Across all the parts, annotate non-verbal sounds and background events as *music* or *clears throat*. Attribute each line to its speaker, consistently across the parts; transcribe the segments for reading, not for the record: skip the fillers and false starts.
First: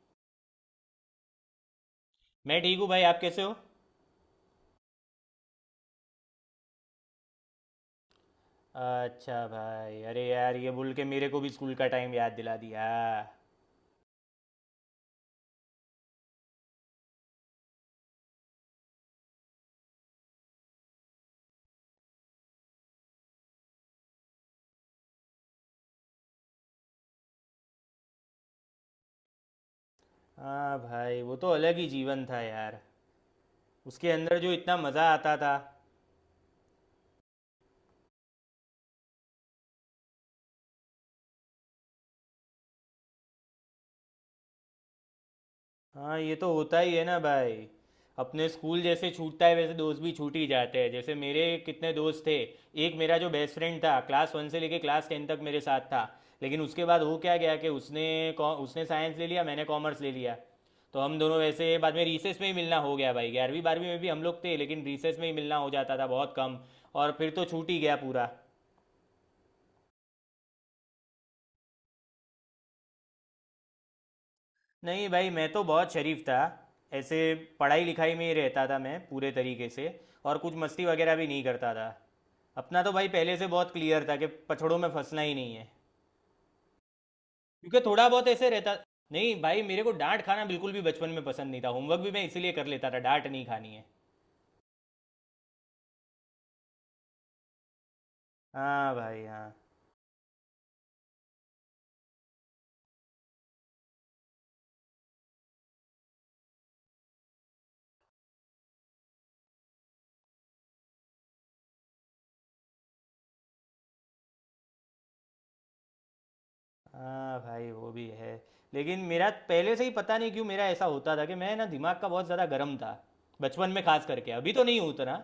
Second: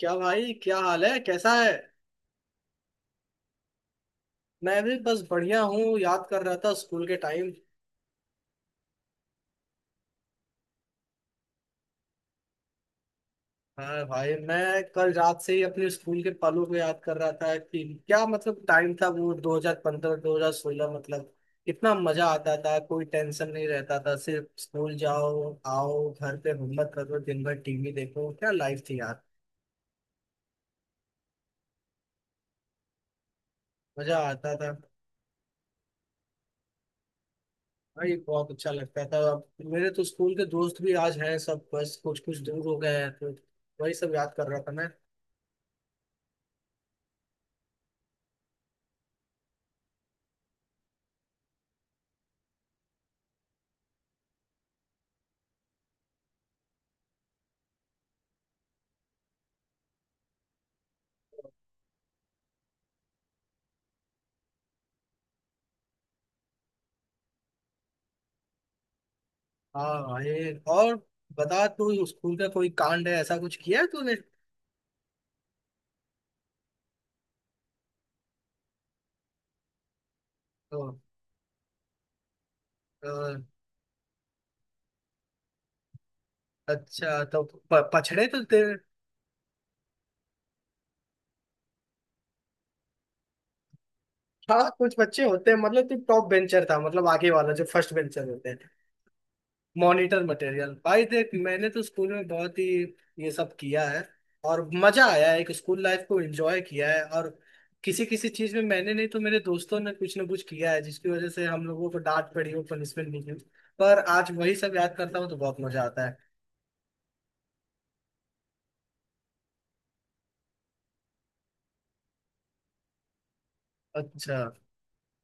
Speaker 1: क्या भाई, क्या हाल है, कैसा है?
Speaker 2: मैं ठीक हूँ भाई। आप कैसे हो?
Speaker 1: मैं भी बस बढ़िया हूँ। याद कर रहा था स्कूल के टाइम।
Speaker 2: अच्छा भाई, अरे यार ये बोल के मेरे को भी स्कूल का टाइम याद दिला दिया।
Speaker 1: हाँ भाई, मैं कल रात से ही अपने स्कूल के पलों को याद कर रहा था कि क्या मतलब टाइम था वो। 2015, 2016, मतलब कितना मजा आता था। कोई टेंशन नहीं रहता था, सिर्फ स्कूल जाओ, आओ, घर पे होमवर्क करो, दिन भर टीवी देखो। क्या लाइफ थी यार।
Speaker 2: हाँ भाई, वो तो अलग ही जीवन था यार। उसके
Speaker 1: मजा
Speaker 2: अंदर जो
Speaker 1: आता था
Speaker 2: इतना मज़ा आता था।
Speaker 1: भाई, बहुत अच्छा लगता था। अब मेरे तो स्कूल के दोस्त भी आज हैं सब, बस कुछ कुछ दूर हो गए हैं, तो वही सब याद कर रहा था।
Speaker 2: हाँ, ये तो होता ही है ना भाई। अपने स्कूल जैसे छूटता है वैसे दोस्त भी छूट ही जाते हैं, जैसे मेरे कितने दोस्त थे। एक मेरा जो बेस्ट फ्रेंड था, क्लास 1 से लेके क्लास 10 तक मेरे साथ था। लेकिन उसके बाद हो क्या गया कि उसने साइंस ले लिया, मैंने कॉमर्स ले लिया। तो हम दोनों वैसे बाद में रीसेस में ही मिलना हो गया भाई। 11वीं 12वीं में भी हम लोग थे लेकिन रीसेस में ही मिलना हो जाता था, बहुत कम। और फिर तो छूट ही गया पूरा।
Speaker 1: हाँ भाई, और बता, तू स्कूल का कोई कांड है, ऐसा कुछ किया है तूने?
Speaker 2: नहीं भाई, मैं तो बहुत शरीफ था। ऐसे पढ़ाई लिखाई में ही रहता था मैं पूरे तरीके से। और कुछ मस्ती
Speaker 1: तो,
Speaker 2: वगैरह भी नहीं करता था। अपना तो भाई
Speaker 1: अ,
Speaker 2: पहले से बहुत क्लियर था कि पछड़ों में फंसना ही नहीं है।
Speaker 1: अच्छा तो
Speaker 2: क्योंकि थोड़ा बहुत
Speaker 1: पछड़े तो
Speaker 2: ऐसे रहता।
Speaker 1: तेरे?
Speaker 2: नहीं भाई, मेरे को डांट खाना बिल्कुल भी बचपन में पसंद नहीं था। होमवर्क भी मैं इसीलिए कर लेता था, डांट नहीं खानी है।
Speaker 1: हाँ, कुछ बच्चे होते हैं, मतलब तू टॉप बेंचर था, मतलब आगे वाला जो फर्स्ट बेंचर होते हैं,
Speaker 2: हाँ भाई हाँ।
Speaker 1: Monitor material. भाई देख, मैंने तो स्कूल में बहुत ही ये सब किया है, और मजा आया है, एक स्कूल लाइफ को एंजॉय किया है। और किसी किसी चीज में मैंने नहीं तो मेरे दोस्तों ने कुछ ना कुछ किया है, जिसकी वजह से हम लोगों को डांट पड़ी हो, पनिशमेंट मिली हो। पर आज वही सब याद करता हूँ तो बहुत मजा आता है।
Speaker 2: हाँ भाई, वो भी है। लेकिन मेरा पहले से ही पता नहीं क्यों मेरा ऐसा होता था कि मैं ना दिमाग का बहुत ज़्यादा गर्म था, बचपन में खास करके।
Speaker 1: अच्छा।
Speaker 2: अभी तो नहीं उतना।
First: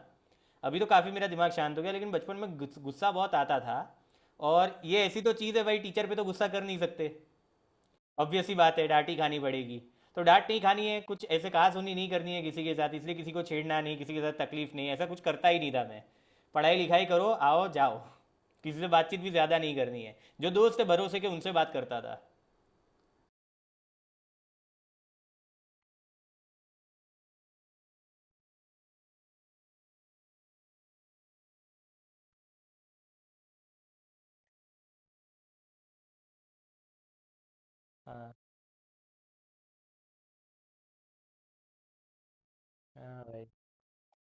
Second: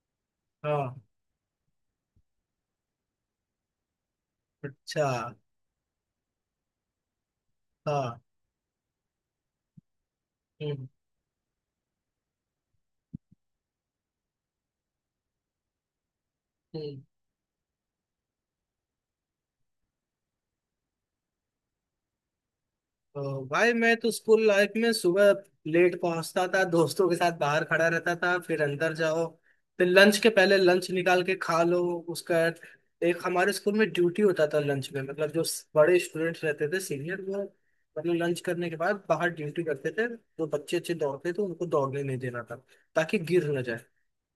Speaker 2: अभी तो
Speaker 1: हाँ।
Speaker 2: काफ़ी मेरा दिमाग शांत हो गया, लेकिन बचपन में गुस्सा बहुत आता था। और ये
Speaker 1: अच्छा।
Speaker 2: ऐसी तो चीज़ है भाई, टीचर पे तो गुस्सा कर नहीं सकते।
Speaker 1: हाँ।
Speaker 2: ऑब्वियस ही बात है, डांट ही खानी पड़ेगी। तो डांट नहीं खानी
Speaker 1: हम्म,
Speaker 2: है, कुछ ऐसे कहा सुनी नहीं करनी है किसी के साथ, इसलिए किसी को छेड़ना नहीं, किसी के साथ तकलीफ नहीं। ऐसा कुछ करता ही नहीं था मैं। पढ़ाई
Speaker 1: हम्म।
Speaker 2: लिखाई करो, आओ जाओ। किसी से बातचीत भी ज़्यादा नहीं करनी है। जो दोस्त है भरोसे के, उनसे बात करता था।
Speaker 1: तो भाई, मैं तो स्कूल लाइफ में सुबह लेट पहुंचता था, दोस्तों के साथ बाहर खड़ा रहता था, फिर अंदर जाओ, फिर लंच के पहले लंच निकाल के खा लो। उसका, एक हमारे स्कूल में ड्यूटी होता था लंच में, मतलब जो बड़े स्टूडेंट्स रहते थे सीनियर, वो मतलब
Speaker 2: हाँ
Speaker 1: लंच करने के बाद बाहर ड्यूटी करते थे, तो बच्चे अच्छे दौड़ते थे, उनको दौड़ने नहीं देना था ताकि
Speaker 2: हाँ भाई।
Speaker 1: गिर ना जाए।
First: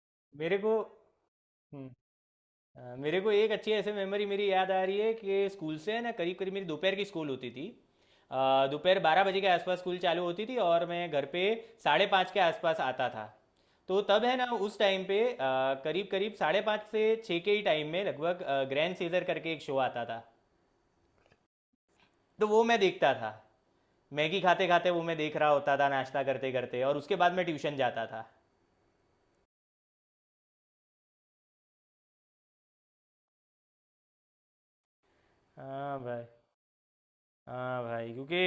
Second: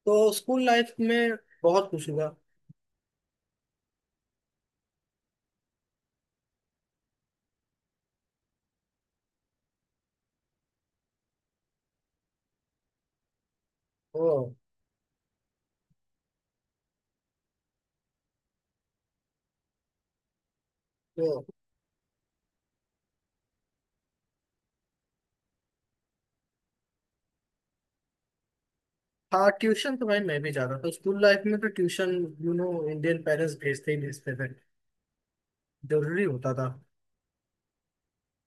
Speaker 1: तो
Speaker 2: मेरे
Speaker 1: स्कूल
Speaker 2: को
Speaker 1: लाइफ में बहुत कुछ हुआ।
Speaker 2: मेरे को एक अच्छी ऐसे मेमोरी मेरी याद आ रही है कि स्कूल से है ना, करीब करीब मेरी दोपहर की स्कूल होती थी। दोपहर 12 बजे के आसपास स्कूल चालू होती थी, और मैं घर पे 5:30 के आसपास आता था। तो तब है ना,
Speaker 1: ओ,
Speaker 2: उस टाइम पे करीब करीब 5:30 से 6 के ही टाइम में लगभग ग्रैंड सीजर करके एक शो आता था।
Speaker 1: तो।
Speaker 2: तो वो मैं देखता था। मैगी खाते खाते वो मैं देख रहा होता था, नाश्ता करते करते। और उसके बाद मैं ट्यूशन जाता था।
Speaker 1: हाँ, ट्यूशन तो भाई मैं भी जाता था स्कूल लाइफ में। तो ट्यूशन इंडियन पेरेंट्स भेजते ही भेजते थे।
Speaker 2: हाँ भाई।
Speaker 1: जरूरी होता था।
Speaker 2: हाँ भाई, क्योंकि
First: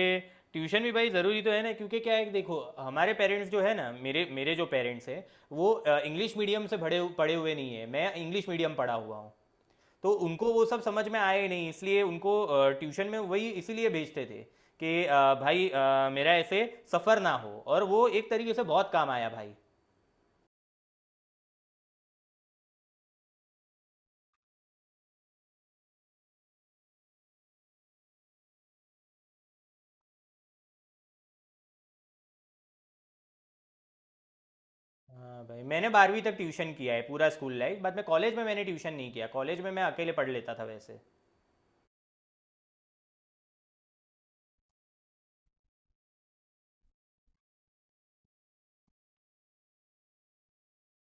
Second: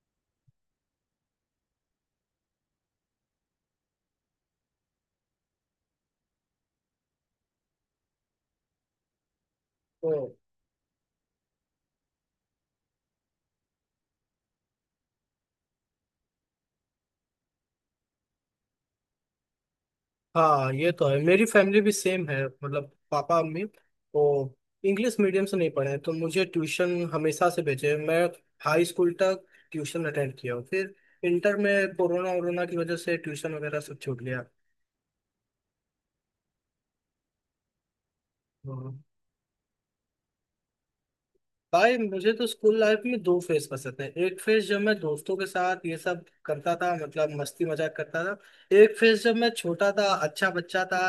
Speaker 2: ट्यूशन भी भाई ज़रूरी तो है ना। क्योंकि क्या है कि देखो, हमारे पेरेंट्स जो है ना, मेरे मेरे जो पेरेंट्स हैं वो इंग्लिश मीडियम से पढ़े पढ़े हुए नहीं है। मैं इंग्लिश मीडियम पढ़ा हुआ हूँ। तो
Speaker 1: तो।
Speaker 2: उनको वो सब समझ में आया ही नहीं, इसलिए उनको ट्यूशन में वही इसीलिए भेजते थे कि भाई मेरा ऐसे सफ़र ना हो। और वो एक तरीके से बहुत काम आया भाई।
Speaker 1: हाँ, ये तो है, मेरी फैमिली भी सेम है, मतलब पापा मम्मी वो इंग्लिश मीडियम से नहीं पढ़े हैं, तो मुझे ट्यूशन हमेशा से भेजे हैं। मैं हाई स्कूल तक ट्यूशन अटेंड किया हूँ, फिर इंटर में कोरोना वोरोना की वजह से ट्यूशन वगैरह सब छूट गया।
Speaker 2: हाँ भाई, मैंने 12वीं तक ट्यूशन किया है, पूरा स्कूल लाइफ। बाद में कॉलेज में मैंने ट्यूशन
Speaker 1: हाँ।
Speaker 2: नहीं किया, कॉलेज में मैं अकेले पढ़ लेता था वैसे।
Speaker 1: भाई, मुझे तो स्कूल लाइफ में दो फेज पसंद है। एक फेज जब मैं दोस्तों के साथ ये सब करता था, मतलब मस्ती मजाक करता था। एक फेज जब मैं छोटा था, अच्छा बच्चा था,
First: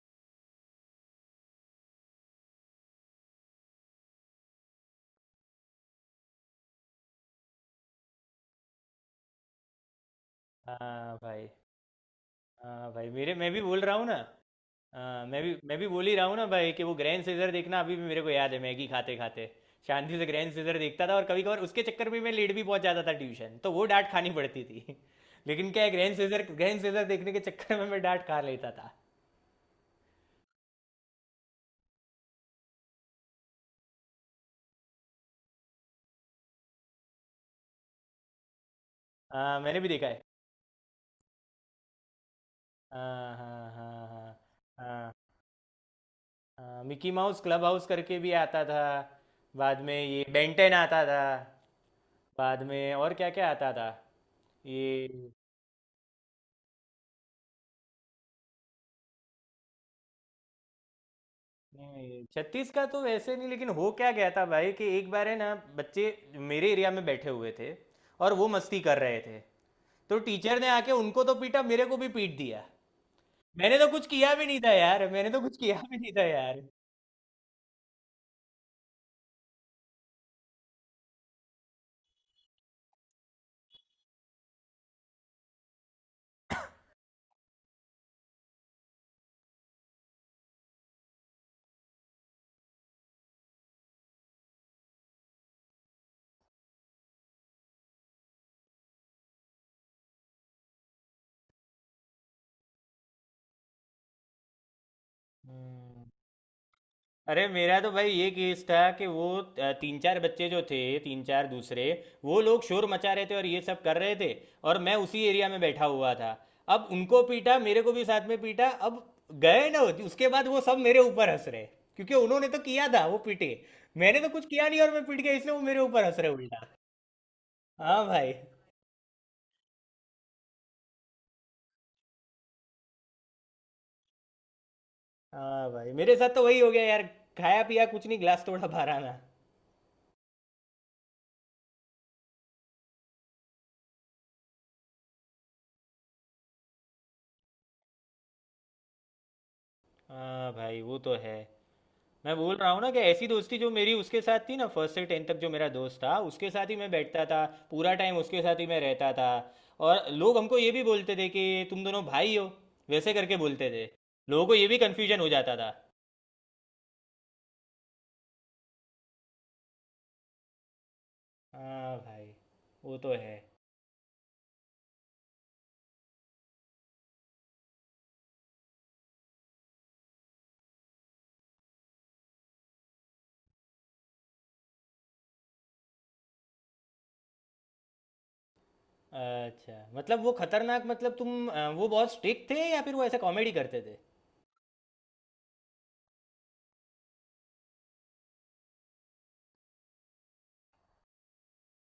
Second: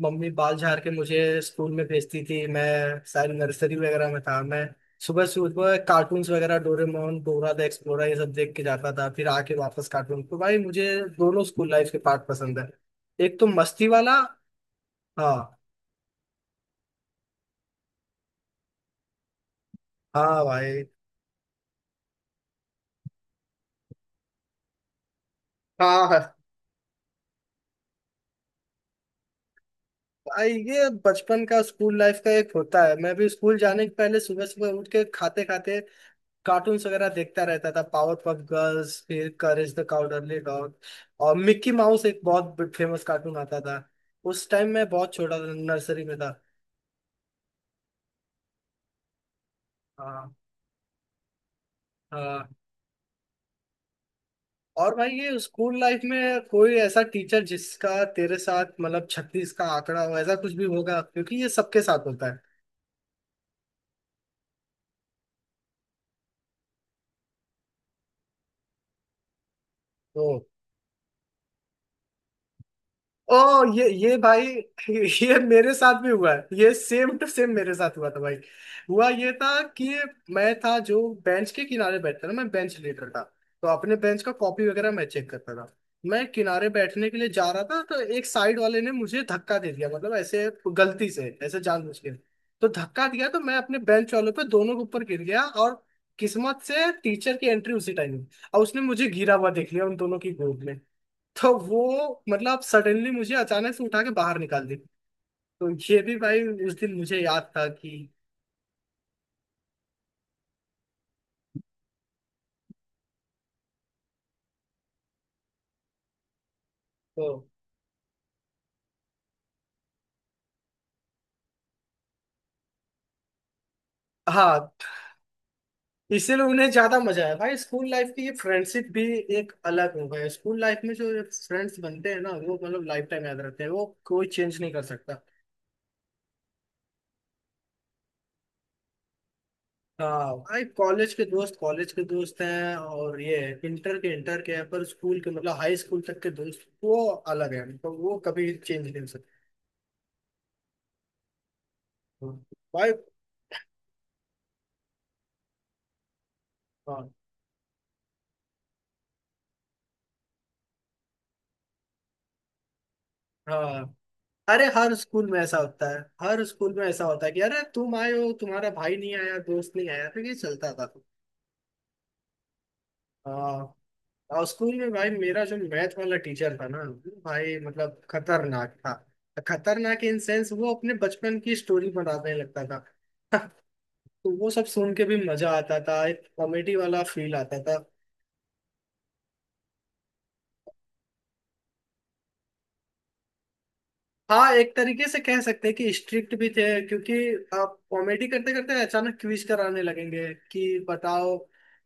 Speaker 1: मम्मी बाल झाड़ के मुझे स्कूल में भेजती थी, मैं शायद नर्सरी वगैरह में था। मैं सुबह सुबह कार्टून्स वगैरह डोरेमोन, डोरा द एक्सप्लोरर, ये सब देख के जाता था, फिर आके वापस कार्टून। तो भाई, मुझे
Speaker 2: हाँ
Speaker 1: दोनों
Speaker 2: भाई
Speaker 1: स्कूल लाइफ के पार्ट पसंद है,
Speaker 2: हाँ भाई, मेरे
Speaker 1: एक तो
Speaker 2: मैं भी बोल
Speaker 1: मस्ती
Speaker 2: रहा हूँ ना।
Speaker 1: वाला।
Speaker 2: हाँ, मैं भी
Speaker 1: हाँ,
Speaker 2: मैं भी बोल ही रहा हूँ ना भाई कि वो ग्रैंड सीजर देखना अभी भी मेरे को याद है, मैगी खाते खाते। शांति से
Speaker 1: हाँ
Speaker 2: ग्रैंड सीजर
Speaker 1: भाई।
Speaker 2: देखता था, और कभी कभार उसके चक्कर में मैं लेट भी पहुंच जाता था ट्यूशन, तो वो डांट खानी पड़ती थी। *laughs* लेकिन क्या है, ग्रैंड
Speaker 1: हाँ
Speaker 2: सीजर, ग्रैंड सीजर देखने के चक्कर में मैं डांट खा लेता था।
Speaker 1: भाई, ये बचपन का स्कूल लाइफ का एक होता है। मैं भी स्कूल जाने के पहले सुबह सुबह उठ के खाते खाते कार्टून्स वगैरह देखता रहता था। पावर पफ गर्ल्स, फिर
Speaker 2: हाँ
Speaker 1: करेज
Speaker 2: मैंने
Speaker 1: द
Speaker 2: भी देखा है।
Speaker 1: Cowardly Dog. और मिक्की माउस एक बहुत फेमस
Speaker 2: हाँ
Speaker 1: कार्टून आता
Speaker 2: हाँ
Speaker 1: था।
Speaker 2: हाँ। हाँ
Speaker 1: उस टाइम मैं
Speaker 2: हाँ
Speaker 1: बहुत छोटा था, नर्सरी में था।
Speaker 2: हाँ। मिकी माउस क्लब हाउस करके भी आता था। बाद में ये
Speaker 1: हाँ,
Speaker 2: बेंटेन आता था।
Speaker 1: हाँ।
Speaker 2: बाद में और क्या क्या आता था
Speaker 1: और भाई,
Speaker 2: ये।
Speaker 1: ये स्कूल लाइफ में कोई ऐसा टीचर जिसका तेरे साथ मतलब छत्तीस का आंकड़ा हो, ऐसा कुछ भी होगा? क्योंकि ये सबके साथ
Speaker 2: नहीं,
Speaker 1: होता है।
Speaker 2: छत्तीस का तो वैसे नहीं, लेकिन हो क्या गया था भाई कि एक बार है ना, बच्चे मेरे एरिया में बैठे हुए थे और वो मस्ती कर रहे थे। तो
Speaker 1: तो,
Speaker 2: टीचर ने आके उनको तो पीटा, मेरे को भी पीट दिया।
Speaker 1: ओ,
Speaker 2: मैंने तो
Speaker 1: ये
Speaker 2: कुछ
Speaker 1: ये
Speaker 2: किया भी
Speaker 1: भाई,
Speaker 2: नहीं था
Speaker 1: *laughs*
Speaker 2: यार। मैंने
Speaker 1: ये
Speaker 2: तो कुछ
Speaker 1: मेरे
Speaker 2: किया भी
Speaker 1: साथ भी
Speaker 2: नहीं था
Speaker 1: हुआ है,
Speaker 2: यार।
Speaker 1: ये सेम टू सेम मेरे साथ हुआ था भाई। हुआ ये था कि मैं था जो बेंच के किनारे बैठता था, मैं बेंच लीडर था। तो अपने बेंच का कॉपी वगैरह मैं चेक करता था। मैं किनारे बैठने के लिए जा रहा था, तो एक साइड वाले ने मुझे धक्का दे दिया, मतलब ऐसे गलती से ऐसे जानबूझ के। तो धक्का दिया तो मैं अपने बेंच वालों पे, दोनों के ऊपर गिर गया। और किस्मत से टीचर की एंट्री उसी टाइम हुई, और उसने मुझे गिरा हुआ देख लिया उन दोनों की गोद में। तो वो मतलब सडनली मुझे अचानक से उठा के बाहर निकाल दी। तो ये
Speaker 2: हम्म।
Speaker 1: भी भाई, उस दिन मुझे
Speaker 2: अरे
Speaker 1: याद था
Speaker 2: मेरा तो
Speaker 1: कि,
Speaker 2: भाई ये केस था कि वो तीन चार बच्चे जो थे, तीन चार दूसरे, वो लोग शोर मचा रहे थे और ये सब कर रहे थे। और मैं उसी एरिया में बैठा हुआ था। अब उनको
Speaker 1: तो
Speaker 2: पीटा, मेरे को भी साथ में पीटा, अब गए ना। उसके बाद वो सब मेरे ऊपर हंस रहे क्योंकि उन्होंने तो किया था, वो पीटे। मैंने तो कुछ
Speaker 1: हाँ।
Speaker 2: किया नहीं और मैं पीट गया, इसलिए वो मेरे ऊपर हंस रहे
Speaker 1: इसीलिए
Speaker 2: उल्टा।
Speaker 1: उन्हें ज्यादा मजा आया भाई। स्कूल
Speaker 2: हाँ
Speaker 1: लाइफ की ये
Speaker 2: भाई।
Speaker 1: फ्रेंडशिप भी एक अलग हो गई। स्कूल लाइफ में जो फ्रेंड्स बनते हैं ना, वो मतलब लाइफ टाइम याद रहते हैं, वो कोई चेंज नहीं कर सकता।
Speaker 2: हाँ भाई, मेरे साथ तो वही हो गया यार। खाया पिया कुछ नहीं, गिलास तोड़ा बारह आना।
Speaker 1: हाँ भाई, कॉलेज के दोस्त हैं, और ये इंटर के हैं, पर स्कूल के मतलब हाई स्कूल तक के दोस्त वो अलग है, मतलब वो कभी चेंज नहीं हो सकते।
Speaker 2: हाँ भाई वो तो है।
Speaker 1: हाँ।
Speaker 2: मैं बोल रहा हूँ ना
Speaker 1: भाई,
Speaker 2: कि ऐसी दोस्ती, जो मेरी उसके साथ थी ना, फर्स्ट से टेंथ तक जो मेरा दोस्त था, उसके साथ ही मैं
Speaker 1: हाँ,
Speaker 2: बैठता था। पूरा टाइम उसके साथ ही मैं रहता था। और लोग हमको ये भी बोलते थे कि तुम दोनों भाई हो, वैसे करके बोलते थे।
Speaker 1: हाँ।
Speaker 2: लोगों को
Speaker 1: अरे,
Speaker 2: ये भी
Speaker 1: हर
Speaker 2: कन्फ्यूजन हो
Speaker 1: स्कूल में
Speaker 2: जाता
Speaker 1: ऐसा
Speaker 2: था।
Speaker 1: होता है, हर स्कूल में ऐसा होता है कि अरे, तुम आए हो तुम्हारा भाई नहीं आया, दोस्त नहीं आया। तो ये चलता था।
Speaker 2: हाँ भाई वो तो है।
Speaker 1: हाँ। और स्कूल में भाई, मेरा जो मैथ वाला टीचर था ना, भाई मतलब खतरनाक था। खतरनाक इन सेंस वो अपने बचपन की स्टोरी बताने लगता था। *laughs* तो वो सब सुन के भी मजा आता था, एक कॉमेडी वाला फील आता था।
Speaker 2: अच्छा, मतलब वो खतरनाक मतलब तुम, वो बहुत स्ट्रिक्ट थे या फिर वो ऐसे कॉमेडी करते थे?
Speaker 1: हाँ, एक तरीके से कह सकते हैं कि स्ट्रिक्ट भी थे, क्योंकि आप कॉमेडी करते करते अचानक क्विज कराने लगेंगे कि बताओ,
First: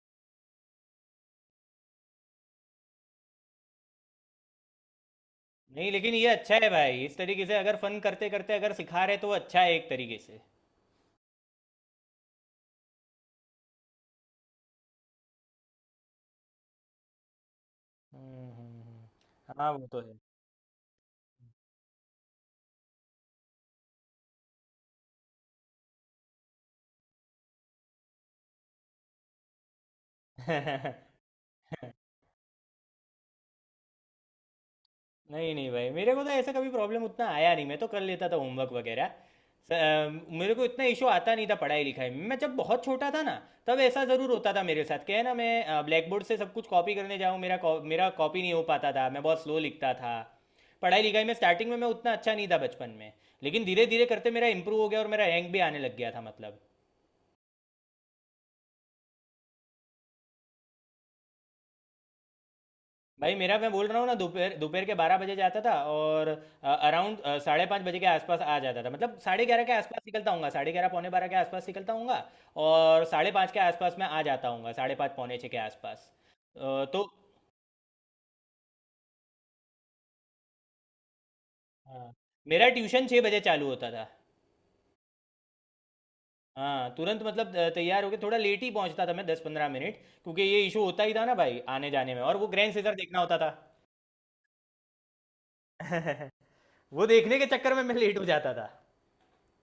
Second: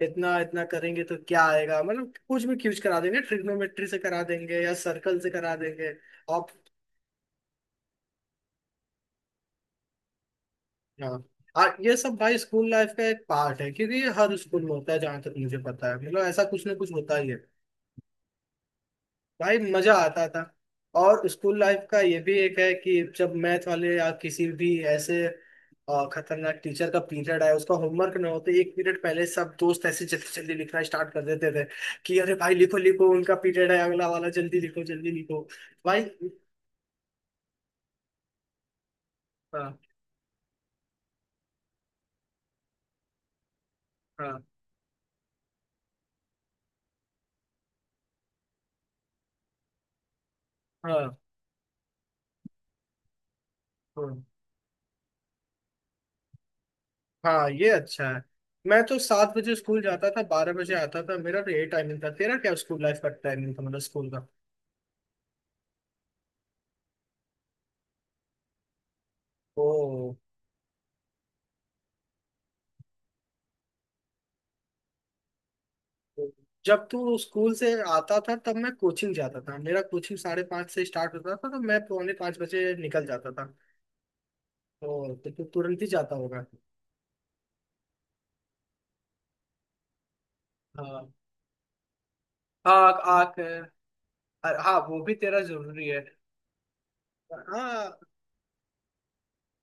Speaker 1: इतना इतना करेंगे तो क्या आएगा, मतलब कुछ भी क्विज करा देंगे, ट्रिग्नोमेट्री से करा देंगे या सर्कल से करा
Speaker 2: नहीं,
Speaker 1: देंगे
Speaker 2: लेकिन ये
Speaker 1: आप।
Speaker 2: अच्छा है भाई। इस तरीके से अगर फन करते करते अगर सिखा रहे, तो वो अच्छा है एक तरीके से।
Speaker 1: हाँ। और ये सब भाई स्कूल लाइफ का एक पार्ट है, क्योंकि ये हर स्कूल में होता है जहाँ तक मुझे पता है, मतलब ऐसा कुछ ना कुछ होता ही है भाई।
Speaker 2: हाँ, वो
Speaker 1: मजा
Speaker 2: तो है।
Speaker 1: आता था। और स्कूल लाइफ का ये भी एक है कि जब मैथ वाले या किसी भी ऐसे खतरनाक टीचर का पीरियड आया, उसका होमवर्क ना होते एक पीरियड पहले सब दोस्त ऐसे जल्दी जल्दी लिखना स्टार्ट कर
Speaker 2: *laughs*
Speaker 1: देते थे कि अरे भाई लिखो लिखो, उनका पीरियड है अगला वाला, जल्दी लिखो, जल्दी लिखो
Speaker 2: नहीं नहीं भाई,
Speaker 1: भाई।
Speaker 2: मेरे को तो ऐसा कभी प्रॉब्लम उतना आया नहीं, मैं तो कर लेता था होमवर्क वगैरह। स-
Speaker 1: हाँ,
Speaker 2: अ, मेरे को इतना इशू आता नहीं था पढ़ाई लिखाई में। मैं जब बहुत छोटा था ना, तब ऐसा ज़रूर
Speaker 1: हाँ,
Speaker 2: होता था मेरे साथ। क्या है ना, मैं ब्लैक बोर्ड से सब कुछ कॉपी करने जाऊँ, मेरा कॉपी नहीं हो पाता था। मैं बहुत स्लो लिखता था। पढ़ाई
Speaker 1: हाँ,
Speaker 2: लिखाई में स्टार्टिंग में मैं उतना अच्छा नहीं था बचपन में, लेकिन धीरे धीरे करते
Speaker 1: हाँ,
Speaker 2: मेरा इंप्रूव हो गया और मेरा रैंक भी आने लग गया था मतलब।
Speaker 1: हाँ, ये अच्छा है। मैं तो 7 बजे स्कूल जाता था, 12 बजे आता था, मेरा तो ये टाइमिंग था। तेरा क्या स्कूल लाइफ का
Speaker 2: भाई
Speaker 1: टाइमिंग
Speaker 2: मेरा,
Speaker 1: था,
Speaker 2: मैं
Speaker 1: मतलब
Speaker 2: बोल रहा हूँ
Speaker 1: स्कूल
Speaker 2: ना,
Speaker 1: का?
Speaker 2: दोपहर दोपहर के बारह बजे जाता था और अराउंड 5:30 बजे के आसपास आ जाता था। मतलब 11:30
Speaker 1: ओ,
Speaker 2: के आसपास निकलता हूँगा, 11:30 11:45 के आसपास निकलता हूँगा। और 5:30 के आसपास मैं आ जाता हूँगा, 5:30 5:45 के आसपास।
Speaker 1: जब
Speaker 2: तो
Speaker 1: तू स्कूल से आता था तब मैं कोचिंग जाता था। मेरा कोचिंग 5:30 से स्टार्ट होता था, तो मैं
Speaker 2: हाँ,
Speaker 1: पौने पाँच
Speaker 2: मेरा
Speaker 1: बजे
Speaker 2: ट्यूशन
Speaker 1: निकल
Speaker 2: छः
Speaker 1: जाता
Speaker 2: बजे
Speaker 1: था।
Speaker 2: चालू होता था।
Speaker 1: तो तू तुरंत ही जाता होगा।
Speaker 2: हाँ तुरंत, मतलब तैयार होके थोड़ा लेट ही पहुँचता था मैं, 10-15 मिनट, क्योंकि ये इशू होता
Speaker 1: हाँ।
Speaker 2: ही था ना भाई आने जाने में, और वो ग्रैंड सीजर
Speaker 1: आँख
Speaker 2: देखना होता
Speaker 1: आँख
Speaker 2: था।
Speaker 1: अ- हाँ वो भी तेरा जरूरी है।
Speaker 2: *laughs* वो देखने के चक्कर में मैं
Speaker 1: हाँ,
Speaker 2: लेट हो जाता था।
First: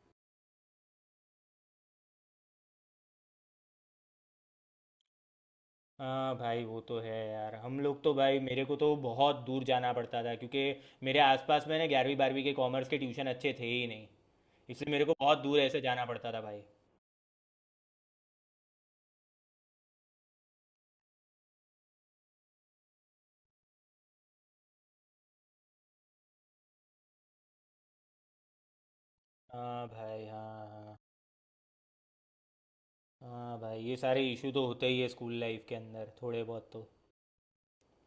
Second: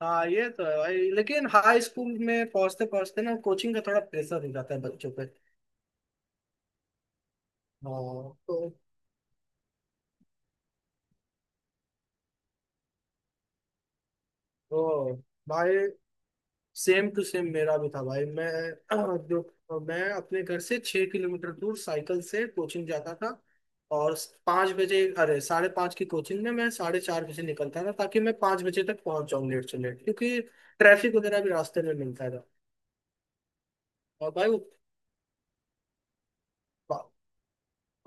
Speaker 1: हाँ, ये तो है भाई। लेकिन हाई स्कूल में पहुंचते पहुंचते ना कोचिंग का थोड़ा प्रेशर हो जाता है बच्चों पे।
Speaker 2: हाँ भाई वो तो है यार। हम लोग तो
Speaker 1: हाँ,
Speaker 2: भाई, मेरे
Speaker 1: तो,
Speaker 2: को तो बहुत दूर जाना पड़ता था क्योंकि मेरे आसपास में ना 11वीं 12वीं के कॉमर्स के ट्यूशन अच्छे थे ही नहीं, इसलिए मेरे को
Speaker 1: तो
Speaker 2: बहुत दूर
Speaker 1: भाई
Speaker 2: ऐसे जाना पड़ता था भाई।
Speaker 1: सेम टू सेम मेरा भी था भाई। मैं *clears throat* जो मैं अपने घर से 6 किलोमीटर दूर साइकिल से कोचिंग जाता था। और 5 बजे, अरे 5:30 की कोचिंग में मैं 4:30 बजे निकलता था ताकि मैं 5 बजे तक पहुंच जाऊँ लेट से
Speaker 2: हाँ
Speaker 1: लेट,
Speaker 2: भाई
Speaker 1: क्योंकि
Speaker 2: हाँ हाँ।
Speaker 1: ट्रैफिक वगैरह भी रास्ते में मिलता था।
Speaker 2: हाँ भाई, ये सारे
Speaker 1: और भाई
Speaker 2: इशू
Speaker 1: वो,
Speaker 2: तो होते ही है स्कूल लाइफ के अंदर थोड़े बहुत तो।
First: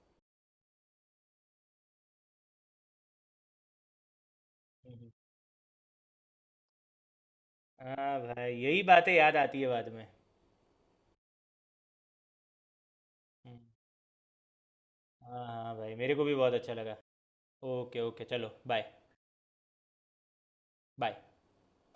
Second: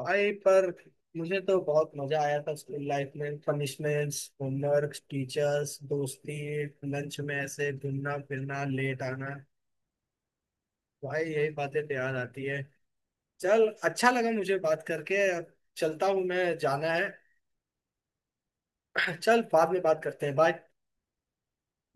Speaker 1: भाई पर मुझे तो बहुत मजा आया था स्कूल लाइफ में, पनिशमेंट्स, होमवर्क,
Speaker 2: हम्म।
Speaker 1: टीचर्स, दोस्ती, लंच में ऐसे घूमना
Speaker 2: हाँ भाई,
Speaker 1: फिरना,
Speaker 2: यही
Speaker 1: लेट
Speaker 2: बातें याद
Speaker 1: आना
Speaker 2: आती है बाद में।
Speaker 1: भाई। यही बातें तो याद आती है।
Speaker 2: हम्म।
Speaker 1: चल, अच्छा लगा मुझे बात करके,
Speaker 2: हाँ
Speaker 1: अब
Speaker 2: हाँ भाई,
Speaker 1: चलता
Speaker 2: मेरे को
Speaker 1: हूँ,
Speaker 2: भी बहुत
Speaker 1: मैं
Speaker 2: अच्छा
Speaker 1: जाना
Speaker 2: लगा।
Speaker 1: है।
Speaker 2: ओके ओके, चलो बाय।
Speaker 1: *clears throat* *laughs* चल, बाद में बात करते हैं। बाय।
Speaker 2: बाय।